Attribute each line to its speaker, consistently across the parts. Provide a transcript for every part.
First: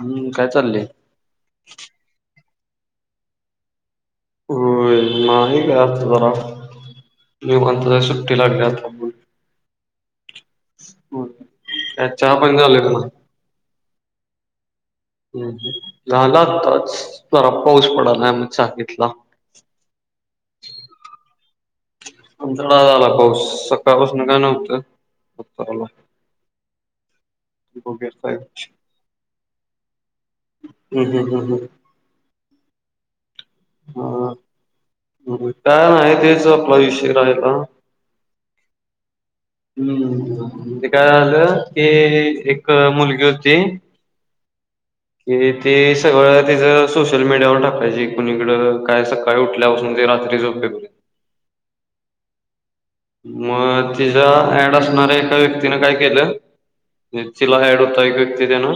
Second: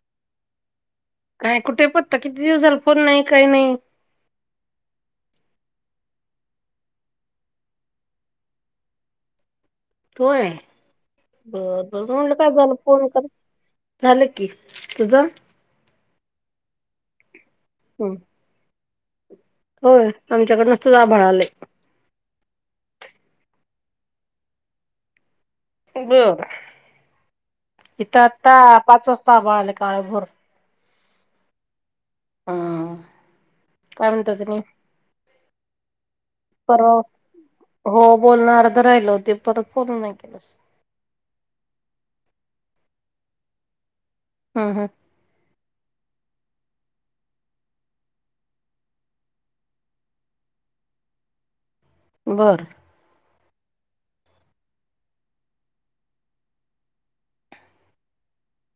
Speaker 1: हम्म काय चाललंय.
Speaker 2: काय कुठे पत्ता किती दिवस झाला फोन नाही काही नाही.
Speaker 1: होय, नाही काही आता जरा मी म्हंटलं, सुट्टी लागली आता
Speaker 2: होय,
Speaker 1: होय.
Speaker 2: बरं-बरं मी म्हणलं
Speaker 1: चहा
Speaker 2: काय
Speaker 1: पाणी
Speaker 2: झालं?
Speaker 1: का
Speaker 2: फोन
Speaker 1: नाही
Speaker 2: कर. झालं की, तुझं?
Speaker 1: झालं आताच. जरा पाऊस पडायला म्हणून, चहा घेतला.
Speaker 2: होय, आमच्याकडं नुसतंच आभळ आलंय.
Speaker 1: आमच्याकडं आज आला पाऊस, सकाळपासून काय नव्हतं, आता आला.
Speaker 2: हम्.
Speaker 1: बघूया
Speaker 2: इथं
Speaker 1: काय
Speaker 2: आता,
Speaker 1: होतंय.
Speaker 2: पाच वाजता आभाळ आलंय काळेभोर.
Speaker 1: हम्.. हम. हम्.. हम्.
Speaker 2: हां.
Speaker 1: हं. काय नाही. तेच आपला
Speaker 2: परवा
Speaker 1: विषय राहीला
Speaker 2: हो, बोलणं अर्ध राहिलं होतं.
Speaker 1: हम्म् म्हणजे काय झालं की, एक मुलगी होती
Speaker 2: हा.. हा.
Speaker 1: कि तेी सगळं तिच सोशल मीडियावर टाकायची कुणीकडं काय? काही उठल्यापासून ज रात्री जो
Speaker 2: बरं.
Speaker 1: मग तिचा ऍड असणाऱ्या एका व्यक्तीने काय केलं. म्हणजे तिला ऍड होता, एक व्यक्ती देणार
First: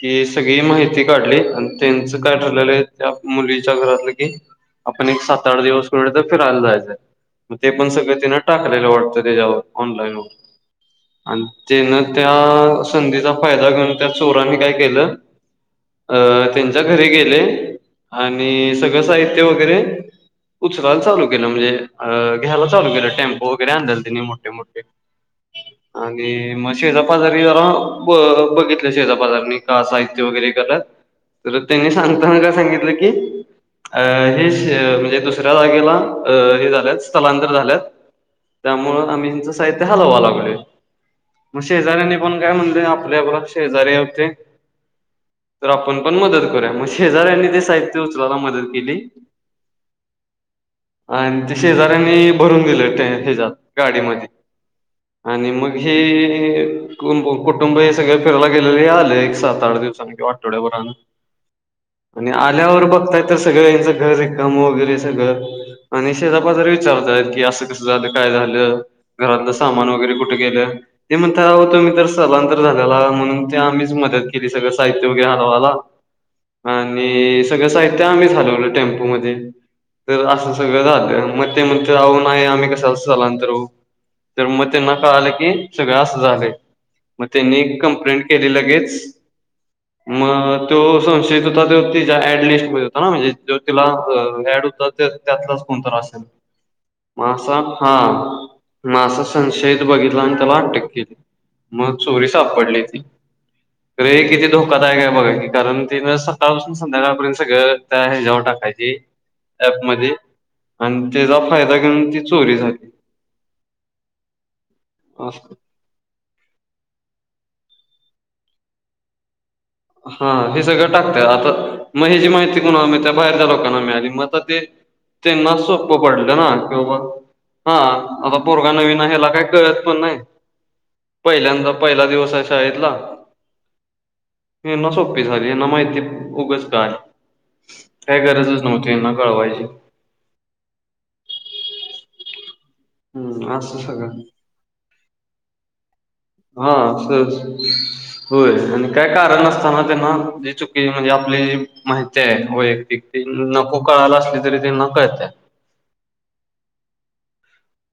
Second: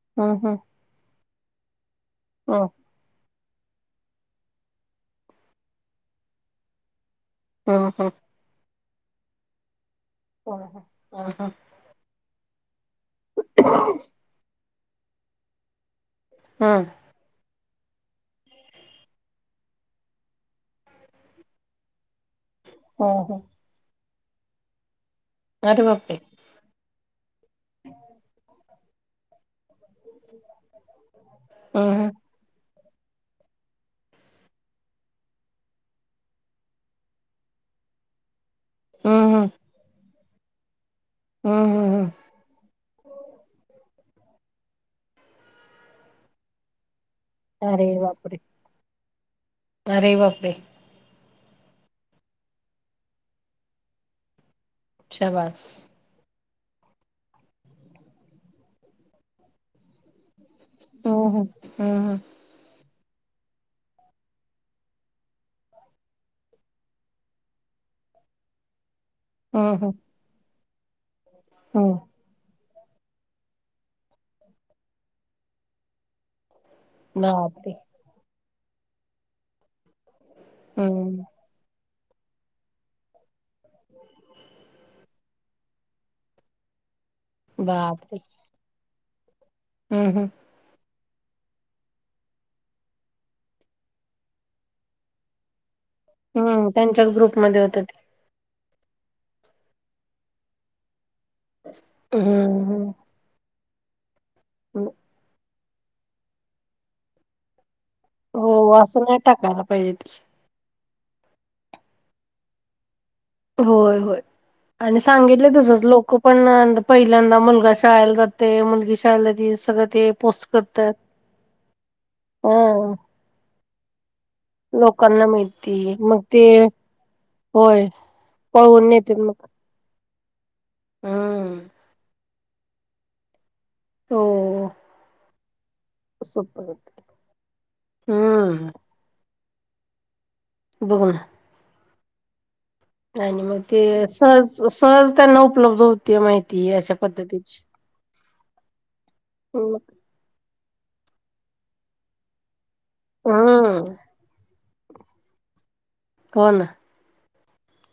Speaker 1: की
Speaker 2: हम्म हम्म
Speaker 1: सगळी माहिती काढली आणि त्यांचं काय ठरलेलं आहे मुलीच्या घरातलं की, आपण एक सात-आठ दिवस कुणीकडे तरी फिरायला जायचंय. मग ते पण
Speaker 2: हम्म हम्म
Speaker 1: सगळे तिने टाकलेला वाटतं त्याच्यावर, ऑनलाईनवर.
Speaker 2: ह.. ह.. ह.. हा.
Speaker 1: तेन त्या संधीचा फायदा घेऊन, त्या चोरांनी काय केलं अ.. त्यांच्या
Speaker 2: हम्म हम्म
Speaker 1: घरी गेले. आणि सगळं साहित्य वगैरे, उचलायला चालू केलं. म्हणजे अ घ्यायला चालू केलं,
Speaker 2: हम्म हम्म
Speaker 1: टेम्पो वगैरे आणलेले त्यांनी मोठे-मोठे
Speaker 2: अरे बापरे
Speaker 1: आणि म शेजापाजारी जरा ब-बघितले शेजापाजार्यांनी का साहित्य वगैरे करतात, तर त्यांनी
Speaker 2: हम्म
Speaker 1: सांगताना काय सांगितलं की, अं.. हेच म्हणजे दुसऱ्या जागेला, अं.. हे झाल्यात स्थलांतर झाल्यात त्यामुळे आम्ही
Speaker 2: हम्म हम्म
Speaker 1: त्यांचं साहित्य हालवायला लागलोय, मग
Speaker 2: हम्म हम्म
Speaker 1: शेजाऱ्यांनी
Speaker 2: हम्म
Speaker 1: आपण काय म्हणलं, आपल्या आपला शेजारी होते. तर आपण पण मदत करूया. मग शेजाऱ्यांनी ते
Speaker 2: अरे
Speaker 1: साहित्य उचलायला
Speaker 2: बापरे
Speaker 1: मदत केली.
Speaker 2: अरे बापरे!
Speaker 1: आणि ते शेजाऱ्यांनी भरून दिलं, त्या ह्याच्यात गाडीमध्ये आणि मग
Speaker 2: शाबास
Speaker 1: हे कुटुंब, कुटुंब हे सगळे फिरायला गेलेले आले एक सात-आठ दिवसांनी किंवा आठवड्याभरानं..
Speaker 2: हम्म हम्म
Speaker 1: आणि आल्यावर बघतात, तर सगळं यांचं घर रिकामं वगैरे सगळं आणि शेजापाजारी विचारतात की, असं कसं झालं, काय झालं घरातलं
Speaker 2: हम्म हम्म
Speaker 1: सामान
Speaker 2: हम्म
Speaker 1: वगैरे कुठं गेलं. ते म्हणतात आवो तुम्ही
Speaker 2: हम्म
Speaker 1: तर स्थलांतर झालेला, म्हणून ते आम्हीच मदत केली सगळं साहित्य वगैरे हलावायला. आणि सगळं
Speaker 2: बापरे!
Speaker 1: साहित्यं आम्हीच हलवलं टेम्पोमध्ये तर असं सगळं
Speaker 2: हम्म
Speaker 1: झालं. मग ते म्हणतात आवो नाही आम्ही कशाला स्थलांतर होवू तर मग त्यांना कळालं कि, सगळं असं झालंय मग त्यांनी
Speaker 2: बापरे!
Speaker 1: कंप्लेंट केली लगेच
Speaker 2: हम्म
Speaker 1: मग तो संशयित होता तो, तिच्या ऍड लिस्टमध्ये होता ना म्हणजे जो तिला ऍड होता तो त्यातलाच कोण तर अस
Speaker 2: हम्म त्यांच्याच ग्रुपमध्ये होत ते
Speaker 1: मा असं संशयित बघितला आणि त्याला अटक केली मग चोरी
Speaker 2: हम्म
Speaker 1: सापडली ती रे किती
Speaker 2: हम्म
Speaker 1: धोकादायक आहे बघा कारण तिन सकाळ पाासून संध्याकाळपर्यंत सगळं त्या ह्याच्यावर
Speaker 2: हो
Speaker 1: टाकायची
Speaker 2: असं नाही टाकायला
Speaker 1: ऍप
Speaker 2: पाहिजे
Speaker 1: मध्ये
Speaker 2: ते
Speaker 1: आणि त्याचा फायदा घेऊन ती चोरी झाली
Speaker 2: होय होय आणि सांगितले
Speaker 1: असं.
Speaker 2: तुसच लोक पण पहिल्यांदा मुलगा शाला जाते मुलगी शायलााती सगळं ते
Speaker 1: हा
Speaker 2: पोस्ट
Speaker 1: हे सगळं
Speaker 2: करतात
Speaker 1: टाकत आता मग ह जी माहिती
Speaker 2: हा
Speaker 1: कोुणाम त्या बाहेरच्या लोकांना मिळाली मग ते
Speaker 2: लोकांना
Speaker 1: तेना
Speaker 2: माहिती
Speaker 1: सुप
Speaker 2: मग
Speaker 1: पडले
Speaker 2: ते
Speaker 1: ना किो वा हा
Speaker 2: होय
Speaker 1: आता पोरगा
Speaker 2: पळवून
Speaker 1: नवीन
Speaker 2: नेते
Speaker 1: ह्याला
Speaker 2: मग
Speaker 1: काही कळत पण नाही
Speaker 2: हम्म
Speaker 1: पहिल्यांदा पहिला दिवस आहे शाळेतला
Speaker 2: हो
Speaker 1: ना सोपी झाली ना माहिती उगच
Speaker 2: सुपर
Speaker 1: काय काय गरजच
Speaker 2: हम्म
Speaker 1: नव्हती ना कळवायची
Speaker 2: बोण आणि
Speaker 1: हम्म
Speaker 2: मग
Speaker 1: असं
Speaker 2: ते
Speaker 1: सगळं
Speaker 2: सहज सहज त्यांना उपलब्ध होते माहिती अशा
Speaker 1: हा
Speaker 2: पद्धतीची
Speaker 1: सहज होय आणि काय कारण असताना त्यांना ज च की, म्हणजे आपली माहिती आहे वैयक्तिक ती,
Speaker 2: हम्म
Speaker 1: नको कळायला असली तरी ते त्यांना कळते.
Speaker 2: कोण?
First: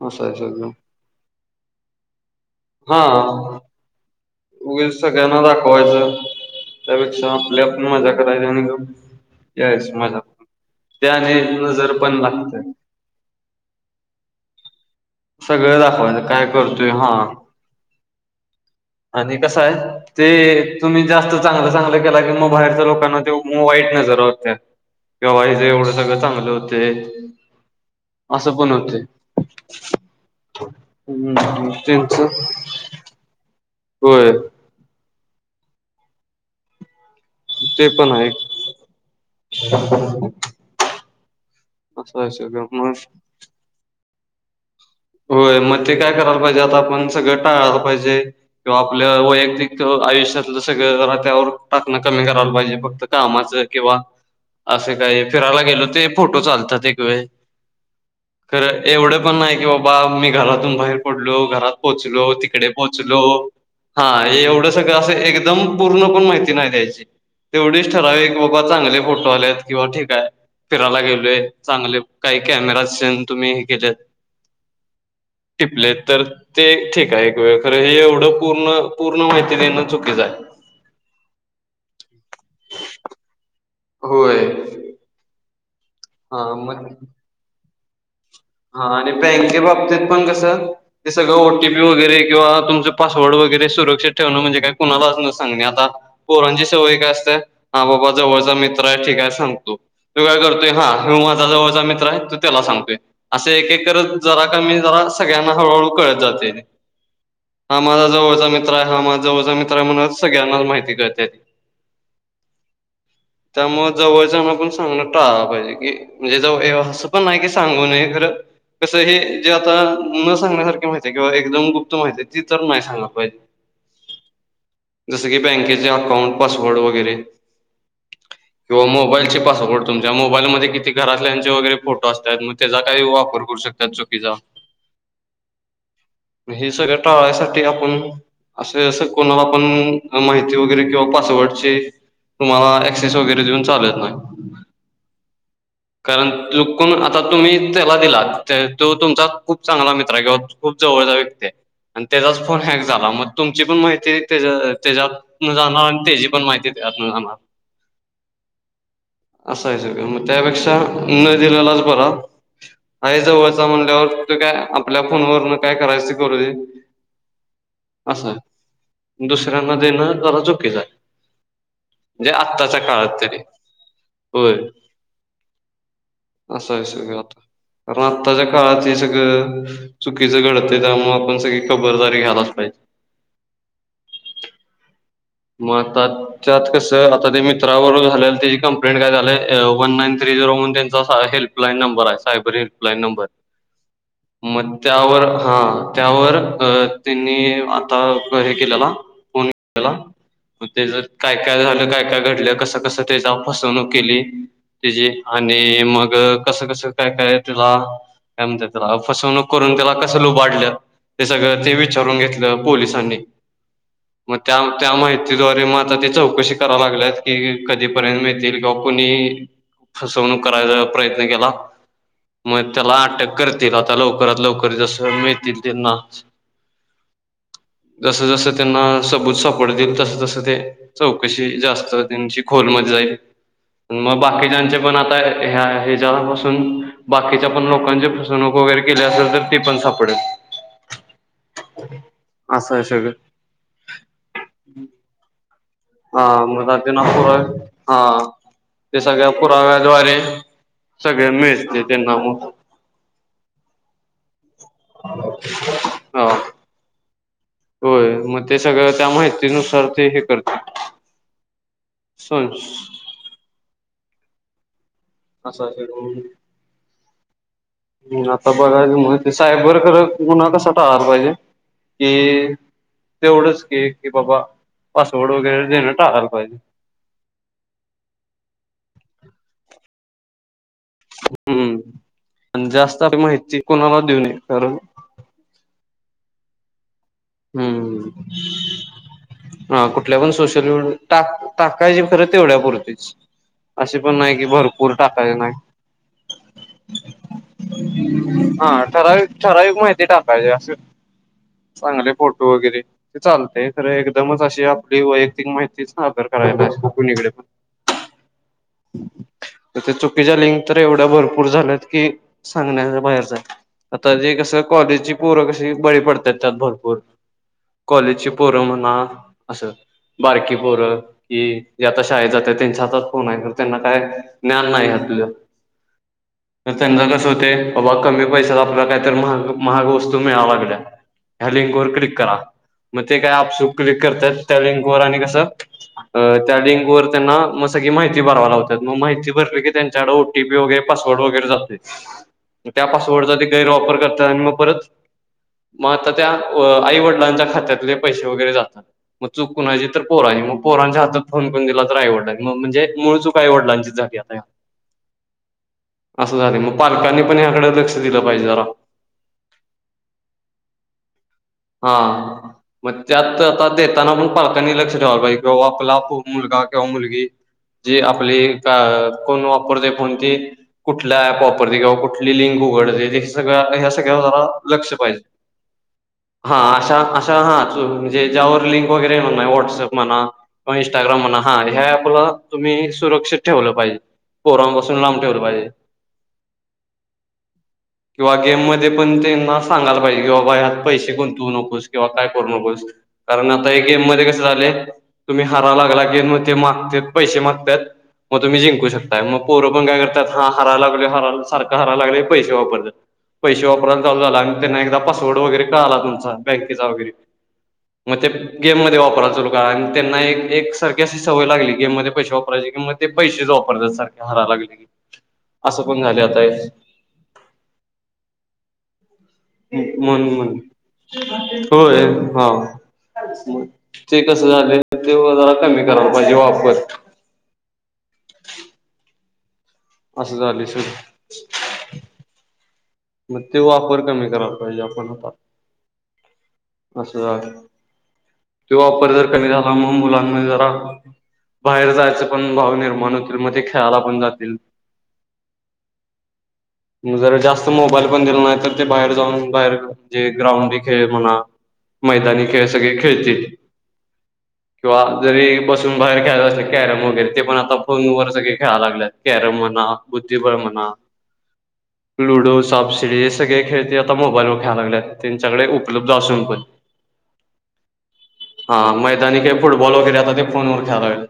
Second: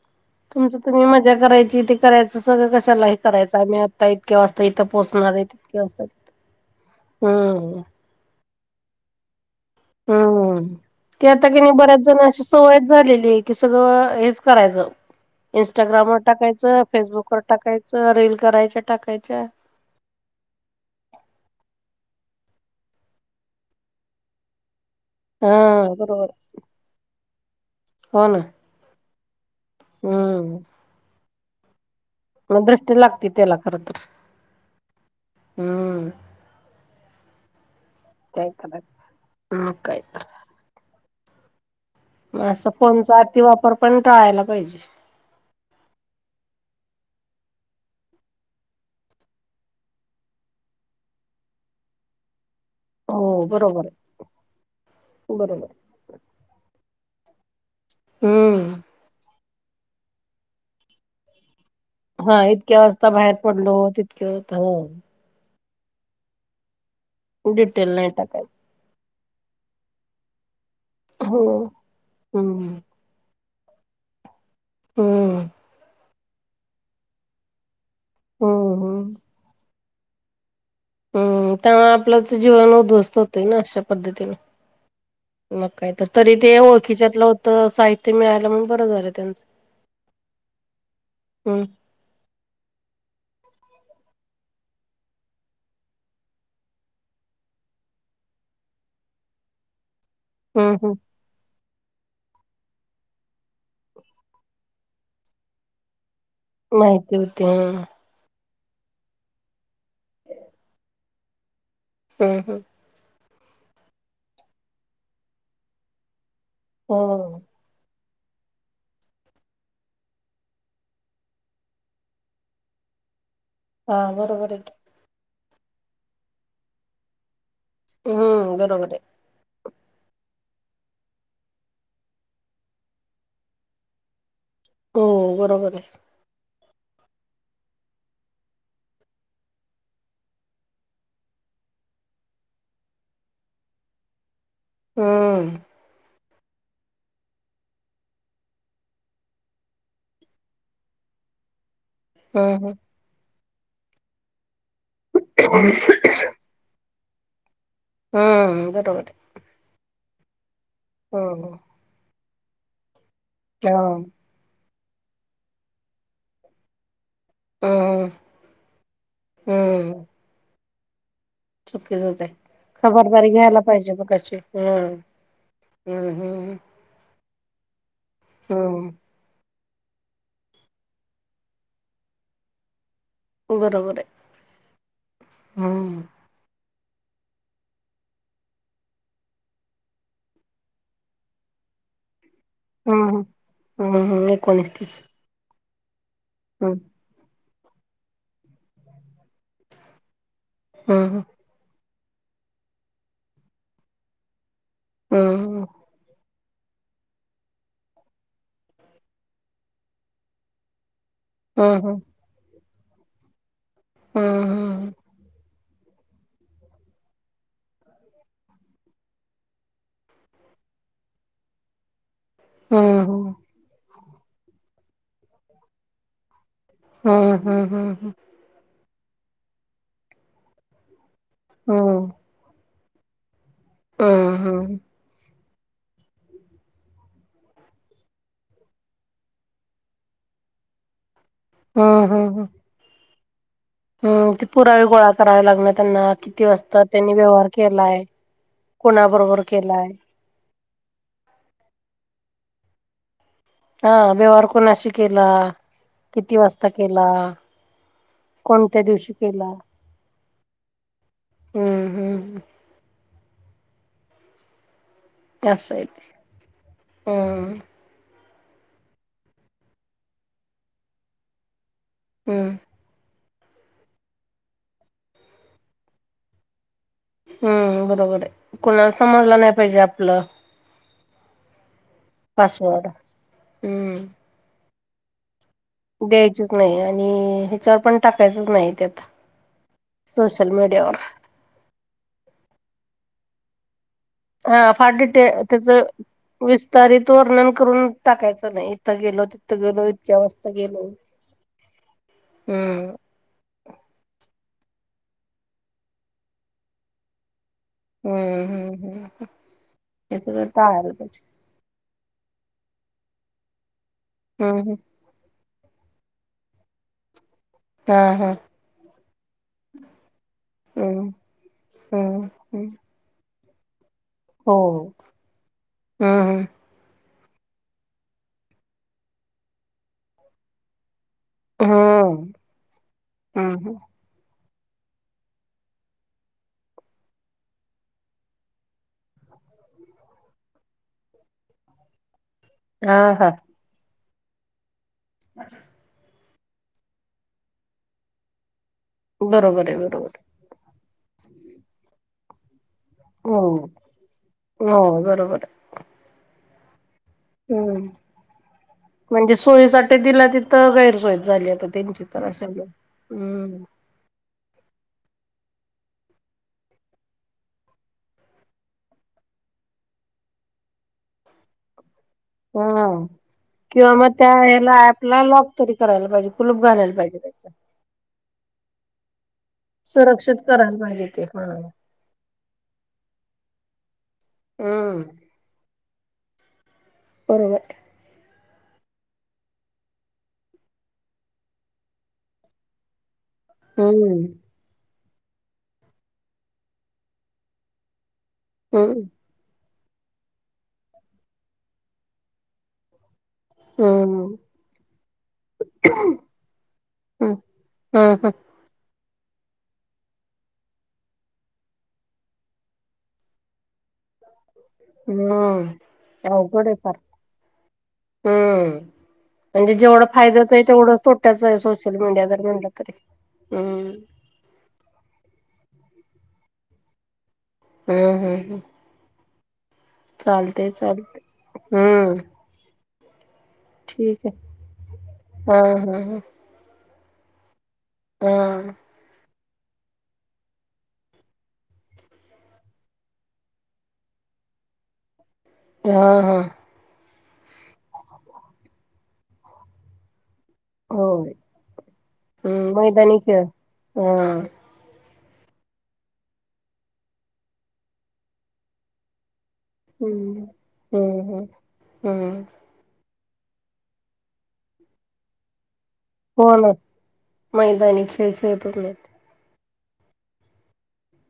Speaker 1: असं आहे, सगळं.
Speaker 2: तुमचं तुम्ही मजा करायची ते करायचं, सगळं
Speaker 1: हा
Speaker 2: कशाला हे करायचं. आम्ही आत्ता इतक्या वाजता इथं
Speaker 1: उगीच
Speaker 2: पोचणार
Speaker 1: सगळ्यांना
Speaker 2: आहे, तितक्या वाजता
Speaker 1: दाखवायचं
Speaker 2: तिथं
Speaker 1: त्यापेक्षा आपल्या आपण मजा करायची, नि गप यायच मजा
Speaker 2: हम्.. की
Speaker 1: त्याने
Speaker 2: आता किनी न
Speaker 1: नजर
Speaker 2: बऱ्याच
Speaker 1: पण
Speaker 2: जण अ
Speaker 1: लागते
Speaker 2: सवय झालेली आहे की सगळं हेच करायचं
Speaker 1: सगळं
Speaker 2: इं्स्टाग्रामवरर
Speaker 1: दाखवायचं काय
Speaker 2: टाकायचं
Speaker 1: करतोय हा
Speaker 2: फेसबुक वर टाकायचं रील करायच्या टाकायच्या
Speaker 1: काय ते तुम्ही जास्त चांगलं चांगलं केला की मग बाहेरच्या लोकांना ते वाईट नजर आहत्या
Speaker 2: हा
Speaker 1: कवाईचं एवढं सगळं
Speaker 2: बरोबर
Speaker 1: चांगलं होते
Speaker 2: हो ना
Speaker 1: असं पण होते
Speaker 2: हम्म
Speaker 1: हम्म तच
Speaker 2: म दृष्टी लागती त्याला खर तर हम्म
Speaker 1: ते पण आहे
Speaker 2: काय
Speaker 1: असं आहे
Speaker 2: मग
Speaker 1: सगळं
Speaker 2: असं फोनचा अति वापर पण टाळायला पाहिजे
Speaker 1: होय मग ते काय करायला पाहिजे आता आपण सगळं टाळायला पाहिजे किंवा आपल्या वैयक्तिक आयुष्यातलं सगळं त्यावर टाकणं कमी करायला पाहिजे
Speaker 2: हो
Speaker 1: कामाच
Speaker 2: बरोबर
Speaker 1: किंवा असं काही
Speaker 2: आहे
Speaker 1: फिरायला
Speaker 2: बरोबर आहे.
Speaker 1: गेलो ते फोटो चालतात एक वेळ
Speaker 2: हम्म
Speaker 1: खरं एवढं पण नाही की बाबा मी घरातून बाहेर पडलो घरात पोहोचलो
Speaker 2: हा
Speaker 1: तिकडे
Speaker 2: इतक्या वाजता
Speaker 1: पोहोचलो
Speaker 2: बाहेर पडलो
Speaker 1: हा
Speaker 2: तितक्या
Speaker 1: एवढं सगळं
Speaker 2: हो
Speaker 1: असं एकदम मा नाही द्या तेवच
Speaker 2: डिटेल नाही टाकायच
Speaker 1: चांगले फोटो आलेत किंवा ठीकय फिरायला गेलो
Speaker 2: हो
Speaker 1: चांगले काही
Speaker 2: हम्म
Speaker 1: कॅमेरा तुम्ही हे केले
Speaker 2: हम्म
Speaker 1: टिपले तर ते ठीक आहे एक वेळ खरं हे एवढं
Speaker 2: हम्म
Speaker 1: पूर्ण
Speaker 2: हम्म
Speaker 1: पूर्ण माहिती देणं चुकीचं आहे
Speaker 2: हम्म त्यामुळे आपल्याच जीवन उद्ध्वस्त होतय ना अश्या पद्धतीने
Speaker 1: होय.
Speaker 2: मग काहीत तरी
Speaker 1: हा
Speaker 2: ते
Speaker 1: मग
Speaker 2: ओळखीच्यातलं होतं साहित्य मिळायलं म्हण
Speaker 1: हा आणि बँके बाबतीत पण कसं ते सगळं
Speaker 2: हम्म
Speaker 1: ओटीपी वगैर गैरे किंवा तुमचं पासवर्ड वगैरे सुरक्षित ठेवण म्हणजे काय कोणालाच न सांगणे आता पोरांची सवयी काय असते हा बाबा जवळचा मित्र आहे ठीिकय सांगतो तो काय करतोय
Speaker 2: हम्म
Speaker 1: हा
Speaker 2: हम्म
Speaker 1: ह माझा जवळचा मित्र आहे तो त्याला सांगतोय असे एक एक करत जरा कमी जरा सगळ्यांना हळूहळू कळत जाते
Speaker 2: माहिती होती
Speaker 1: हा
Speaker 2: हम्म
Speaker 1: माझा जवळचा मित्र आहे हा माझा जवळचा मित्र आहे म्हणून सगळ्यांनाच माहिती करळतेी
Speaker 2: हम् हम्
Speaker 1: त्यामुळे जवळचना पण सांगण टाळला पाहिजे की म्हणजे ज असं पण
Speaker 2: हो
Speaker 1: नाही की सांगूून खरं कसं हे जे आता न सांगण्यासारखे माहिे किंवा एकदम गुप्त माहििते ती तर नाही सांगलं पाहिजे [unintelligible]
Speaker 2: हा बरोबर आहे
Speaker 1: जसं की बँकेचे अकाउंट पासवर्ड वगैरे
Speaker 2: हम्म
Speaker 1: किंवा
Speaker 2: बरोबर आहे
Speaker 1: मोबाईलचे पासवर्ड तुमच्या मोबाईलमध्ये किती घरातल्यांचे वगैरे फोटो असतात मग त्या काही वापर करू शकतात चुकीचा
Speaker 2: हो बरोबर आहे
Speaker 1: हे सगळं टाळा यासाठी आपण असे असं कोणाला पण माहिती वगैरे किंवा पासवर्डची तुम्हाला एक्साइस वगैरे देऊन चालत नाही
Speaker 2: हम
Speaker 1: कारण चुकून आता तुम्ही त्याला दिला तो तुमचा खूप चांगला मित्र आहे किंवा खूप जवळचा व्यक्ती आणि त्याचाच फोन
Speaker 2: हम्म
Speaker 1: हॅक झाला मग तुमची पण माहिती त्याच्यात जाणार आणि त्याची पण माहिती आ
Speaker 2: हम्म बट होते
Speaker 1: असायचं का मग त्यापेक्षा न
Speaker 2: हम्म
Speaker 1: दिलेलाच बरा आहेजव
Speaker 2: हम्म
Speaker 1: म्हणल्यावर काय आपल्या फोनवरून काय करायच करू दे
Speaker 2: हम्म
Speaker 1: असा दुसऱ्यांना
Speaker 2: हम्म
Speaker 1: देणं जला चोक्यच आहे
Speaker 2: चुकीच हो
Speaker 1: म्हणजे आत्ताच्या काळात
Speaker 2: खबरदारी
Speaker 1: तरी
Speaker 2: घ्यायला पाहिजे म कशी
Speaker 1: होय
Speaker 2: ह हम्म हम्म
Speaker 1: असं आहे स आता कारण आत्ताच्या काळात हे
Speaker 2: हम्म
Speaker 1: सगळं चुकीचं घडतं त्यामुळे आपण सगळी खबरदारी घ्यायलाच पाहिजे
Speaker 2: बरोबर आहे हम्म
Speaker 1: मातात त्यात कसं आता ते मित्रावर झालेलं त्याची कमं्प्लेट काय झालंय वन नाईन थ्री झिरो म्हणून त्यांचा हेल्प ल्पलाईन नंबर आहे सायबर हेल्पलाईन
Speaker 2: हम्म
Speaker 1: नंबर
Speaker 2: हम्म हम्म एकोणीस
Speaker 1: मग
Speaker 2: तीस
Speaker 1: त्यावर हा त्यावर
Speaker 2: हम्म
Speaker 1: त्यांनी आता हे केलेला फोन केलेला मग तेच
Speaker 2: हम्म
Speaker 1: काय काय झालं काय काय घडलं कसं कसं त्याचा फसवणूक केली तजे आणि
Speaker 2: हम्म
Speaker 1: मग कसं कसं काय काय तुला काय म्हणत तुला फसवणूक करून त्याला कसं लुबाडलं ते सगळं ते
Speaker 2: हम्म हम्म
Speaker 1: विचारून घेतलं पोलिसांनी मग त्या त्या
Speaker 2: हम्म
Speaker 1: माहि द्वारे माझ ते चौकशी कराव लागल्यात की कधीपर्यंत मिळतील किंवा कुणी फसवणूक करायचा प्रयत्न केला मग त्याला
Speaker 2: हम्म
Speaker 1: अटक करतील आता लवकरात लवकर जस मिळतील त्यांना
Speaker 2: हम् हम् हम् हम्
Speaker 1: स त चौत खोलमत जाईल मग बाकीच्याचे पण आता ह्या ह्याच्यापासून बाकीच्या पण लोकांची फसवणूक वगैरे केल्या असेल तर ती पण सापडेल
Speaker 2: हम्म
Speaker 1: असं आहे सगळं
Speaker 2: हम ते पुरावे गोळा करावे लागणार त्यांना
Speaker 1: हा
Speaker 2: किती
Speaker 1: मग
Speaker 2: वाजता
Speaker 1: त्यांना
Speaker 2: त्यांनी
Speaker 1: पुरा
Speaker 2: व्यवहार केलाय
Speaker 1: हा
Speaker 2: कोणाबरोबर केलाय
Speaker 1: सगळे्या मिेळते त्यांना
Speaker 2: हा व्यवहार कोून अशी केला
Speaker 1: हा
Speaker 2: किती वाजता केला
Speaker 1: होय मग ते
Speaker 2: कोणत्या
Speaker 1: सगळं त्या
Speaker 2: दिवशी केला
Speaker 1: माहितीनुसार ते हे करते
Speaker 2: हम्म हम्म
Speaker 1: सोल्यूस असं आहे
Speaker 2: हम्म
Speaker 1: ह आता बघायच माहिती सायबरकर गुन्हा कसा टाळला पाहिजे
Speaker 2: हम्म
Speaker 1: कि तेवढच की कि बाबा पासवर्ड वगैरे देणं टाळायला पाहिजे
Speaker 2: हम् बरोबर आहे कोणाला समजलं नाही पाहिजे आपलं
Speaker 1: हम्म आणि
Speaker 2: पासवर्ड
Speaker 1: जास्त आ माहिती कोणाला
Speaker 2: हम्म
Speaker 1: देऊ नये कारण
Speaker 2: द्यायचीच नाही आणि ह्याच्यावर पण
Speaker 1: हम्म
Speaker 2: टाकायचंच नाही ते आता
Speaker 1: ह कुठल्या पण सोशल टाक टाकायचे खरं तेवढ्या पुरतेच असे पण नाही कि
Speaker 2: हा
Speaker 1: भरपूर
Speaker 2: फार डिटे
Speaker 1: टाकायचे नाही
Speaker 2: त्याच विस्तारित वर्णन करून टाकायचं नाही
Speaker 1: हा
Speaker 2: इथं गेलो
Speaker 1: ठराविक
Speaker 2: तिथं
Speaker 1: ठराविक
Speaker 2: गेलो
Speaker 1: माहिती
Speaker 2: इतक्या
Speaker 1: टाकायचे
Speaker 2: वाजता
Speaker 1: असं
Speaker 2: गेलो
Speaker 1: चांगले फोटो वगैरे
Speaker 2: हम्म
Speaker 1: ते चालते खरं र एकदमच अशी आपली वैयक्तिक माहितीच ना आदर करायला पाहिजे कुनिकडे पण
Speaker 2: हम्म हम्म हम्म
Speaker 1: तर ते
Speaker 2: तेच
Speaker 1: चुकीच्या
Speaker 2: तर
Speaker 1: लिंक
Speaker 2: कळायला
Speaker 1: एवढ्या
Speaker 2: पाहिजे
Speaker 1: भरपूर झाल्यात कि सांगणार्या बायाच झाल्या आता ते
Speaker 2: हम्म
Speaker 1: कसं
Speaker 2: हम्म
Speaker 1: कॉलेजची पोरं कशी बळी पडतात त्यात भरपूर
Speaker 2: हा
Speaker 1: कॉलेजची
Speaker 2: हा
Speaker 1: पोरं म्हणा असं. बारकी पोर
Speaker 2: हम्म
Speaker 1: कि जे आता
Speaker 2: हम्म
Speaker 1: शाळेत जातात
Speaker 2: हम्म.
Speaker 1: त्यांच्या हातात फोन आहे. त्यांना काय
Speaker 2: हो
Speaker 1: ज्ञान नाही आपलं.
Speaker 2: हम्म
Speaker 1: तर त्यांच कसं होते बाबा कमी पैशात आपला काहीत महाग महाग वस्तू मिळाव लागल्या. ह्या लिंक वर क्लिक
Speaker 2: हम्म
Speaker 1: करा मग ते काय आपस
Speaker 2: हम्म
Speaker 1: क्लिक करतय त्या लिंकवर आणि कसं? अ त्या लिंक वर त्यांना म स की माहिती भरवाय ला होतात मग माहिती भरली की त्यांच्याकड ीी वगैरे पासवर्ड वगैरे जात तर त्या
Speaker 2: हा हा
Speaker 1: पासवर्डचा ते गैरवापर करत आणि मग परत
Speaker 2: [unintelligible]
Speaker 1: मग आता त्या अ आई वडिलांच्या खात्यातले पैसे वगैरे जातात मग चूक
Speaker 2: बरोबर आहे
Speaker 1: कुणाची तर
Speaker 2: बरोबर आहे.
Speaker 1: पोरांची मग पोरांच्या हातात फोन पण दिला तर आईवडिलांनी म्हणजे मूळ चुक
Speaker 2: हो
Speaker 1: आईवडिलांची झाली आता या.
Speaker 2: हो बरोबर आहे
Speaker 1: असं झाले मग पालकांनी पण ह्याकडे
Speaker 2: हम्म
Speaker 1: लक्ष दिलं पाहिजे जरा
Speaker 2: म्हणजे सोयीसाठी दिला तिथं गैरसोयच झाली आता
Speaker 1: हा
Speaker 2: त्यांची तर असं आहे
Speaker 1: त्यात
Speaker 2: मग
Speaker 1: आता देताना पण पालकांनी लक्ष ठेवायला पाहिजे कि बाबा आपला मुलगा किंवा मुलगी जी आपली कोण वापरते फोन ती कुठल्या ऍप वापरते किंवा कुठं? कुठली लिंक
Speaker 2: हा
Speaker 1: उघडते सगळ्या ह्या
Speaker 2: किंवा मग
Speaker 1: सगळ्या
Speaker 2: त्या
Speaker 1: जरा
Speaker 2: ह्याला
Speaker 1: लक्ष पाहिजे.
Speaker 2: ऍपला लॉक तरी करायला पाहिजे.
Speaker 1: हा
Speaker 2: कुलूप घालायला
Speaker 1: अशा
Speaker 2: पाहिजे
Speaker 1: अशा
Speaker 2: त्याच्या
Speaker 1: हा म्हणजे ज्यावर लिंक वगैरे येत नाही व्हॉट्सअप म्हणा.
Speaker 2: सुरक्षित
Speaker 1: किंवा
Speaker 2: करायला पाहिजे
Speaker 1: इंस्टाग्राम
Speaker 2: ते
Speaker 1: म्हणा हा ह्या ऍपला तुम्ही सुरक्षित ठेवलं पाहिजे. पोरांपासून
Speaker 2: हम्म
Speaker 1: लांब ठेवलं पाहिजे.
Speaker 2: बरोबर.
Speaker 1: किंवा गेममध्ये पण त्यांना सांगायला पाहिजे कि बाबा यात पैसे पण देऊ नकोस किंवा काय करू नकोस कारण आता हे गेम मध्ये
Speaker 2: हम्म
Speaker 1: कसं झालंय. तुम्ही हारायला लागला की मग ते मागतेत पैसे मागतात मग तुम्ही जिंकू
Speaker 2: हम्म
Speaker 1: शकताय मग पोरं पण काय करतात हा हराय लागलोय हराय सारखं हरायला लागले पैसे वापतात. पैसे वापरायल चालू
Speaker 2: हम्म
Speaker 1: झालं आणि त्यांना एकदा पासवर्ड वगैरे आला तुमचा बँकेचा वगैरे
Speaker 2: हम्म
Speaker 1: मग ते
Speaker 2: हम्म
Speaker 1: गेम मध्ये वापराय चालु का आणि त्यांना एक सारखी अशी सवय लागली गेम मध्ये पैसे वापरायची कि म ते पैसेच वापरतात सारखे हारय लागले कि
Speaker 2: हम अवघड आहे फार हम्म म्हणजे जेवढा
Speaker 1: म्हणून
Speaker 2: फायदाच
Speaker 1: म्हण
Speaker 2: आहे. तेवढं तोट्याचं आहे सोशल
Speaker 1: होय
Speaker 2: मीडिया जर
Speaker 1: हा
Speaker 2: म्हटलं तरी
Speaker 1: मग
Speaker 2: हम्.
Speaker 1: ते कसं झालंय ते जरा कमी करायला पाहिजे वापर
Speaker 2: हम्म हम् हम.
Speaker 1: असं झाले
Speaker 2: चालते
Speaker 1: सगळ
Speaker 2: चालते हम्म.
Speaker 1: मग ते वापर
Speaker 2: ठीक
Speaker 1: कमी
Speaker 2: आहे
Speaker 1: करायला पाहिजे आपण आता
Speaker 2: हा हा हा.
Speaker 1: अस झाल त्यो
Speaker 2: हा
Speaker 1: वापर जर कमी झाला म मुलांमध्ये जरा बाहेर जायच पण भाव निर्माण होतील म ते खेळायला पण जातील.
Speaker 2: हा हा.
Speaker 1: जरा जास्त मोबाईल पण दिला नाही तर ते बाहेर जाऊन बाहेर हे ग्राउंड खेळ
Speaker 2: होय
Speaker 1: म्हणा मैदानी खेळ
Speaker 2: हम्म
Speaker 1: सगळे
Speaker 2: मैदानी खेळ
Speaker 1: खेळतील.
Speaker 2: हा
Speaker 1: किंवा जरी बसून बाहेर ख्यायच असल कॅरम वगैरे ते पण आता फोन वर सगळे ख्याय लागत कॅरम म्हण.
Speaker 2: हम्म
Speaker 1: बुद्धिभ्रमणा
Speaker 2: हम्म हम्म हम्म
Speaker 1: लुडो सापसिडी हे सगळे खेळ ते आता मोबाईल वर खेळायला लागलेत. त्यांच्याकडे उपलब्ध असून
Speaker 2: हो
Speaker 1: पण
Speaker 2: ना मैदानी खेळ खेळतच
Speaker 1: हा.
Speaker 2: नाहीत
Speaker 1: आणि काही फुटबॉल वैर आता ते फोनवर खेळायला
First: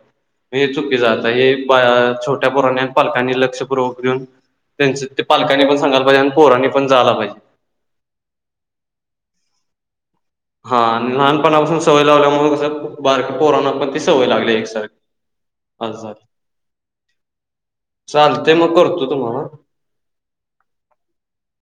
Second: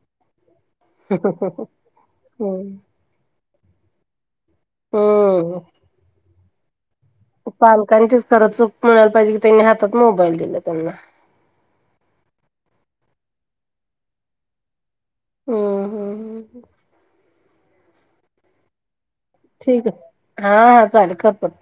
Speaker 1: हे चुकी जात हे छोट्या
Speaker 2: हम्म
Speaker 1: पुराण्या पालकांनी लक्ष पुूर्वक घेऊन त्यांचे
Speaker 2: हम्म
Speaker 1: सांगाला पाहिज आणि पोरणी पण जायला पाजे.
Speaker 2: पालकांचीच खरं चूक म्हणायला पाहिजे की त्यांनी हातात मोबाईल दिला
Speaker 1: हा
Speaker 2: त्यांना
Speaker 1: आणि लहानपणापासून सवय लावल्यामुळे कस बारक्या पोराना पण ती सवय लागली एकसारखी
Speaker 2: हम्म हम्म
Speaker 1: [unintelligible] चालतेय मग करतो तुम्हाला
Speaker 2: ठीक आहे हा हा चालेल कर परत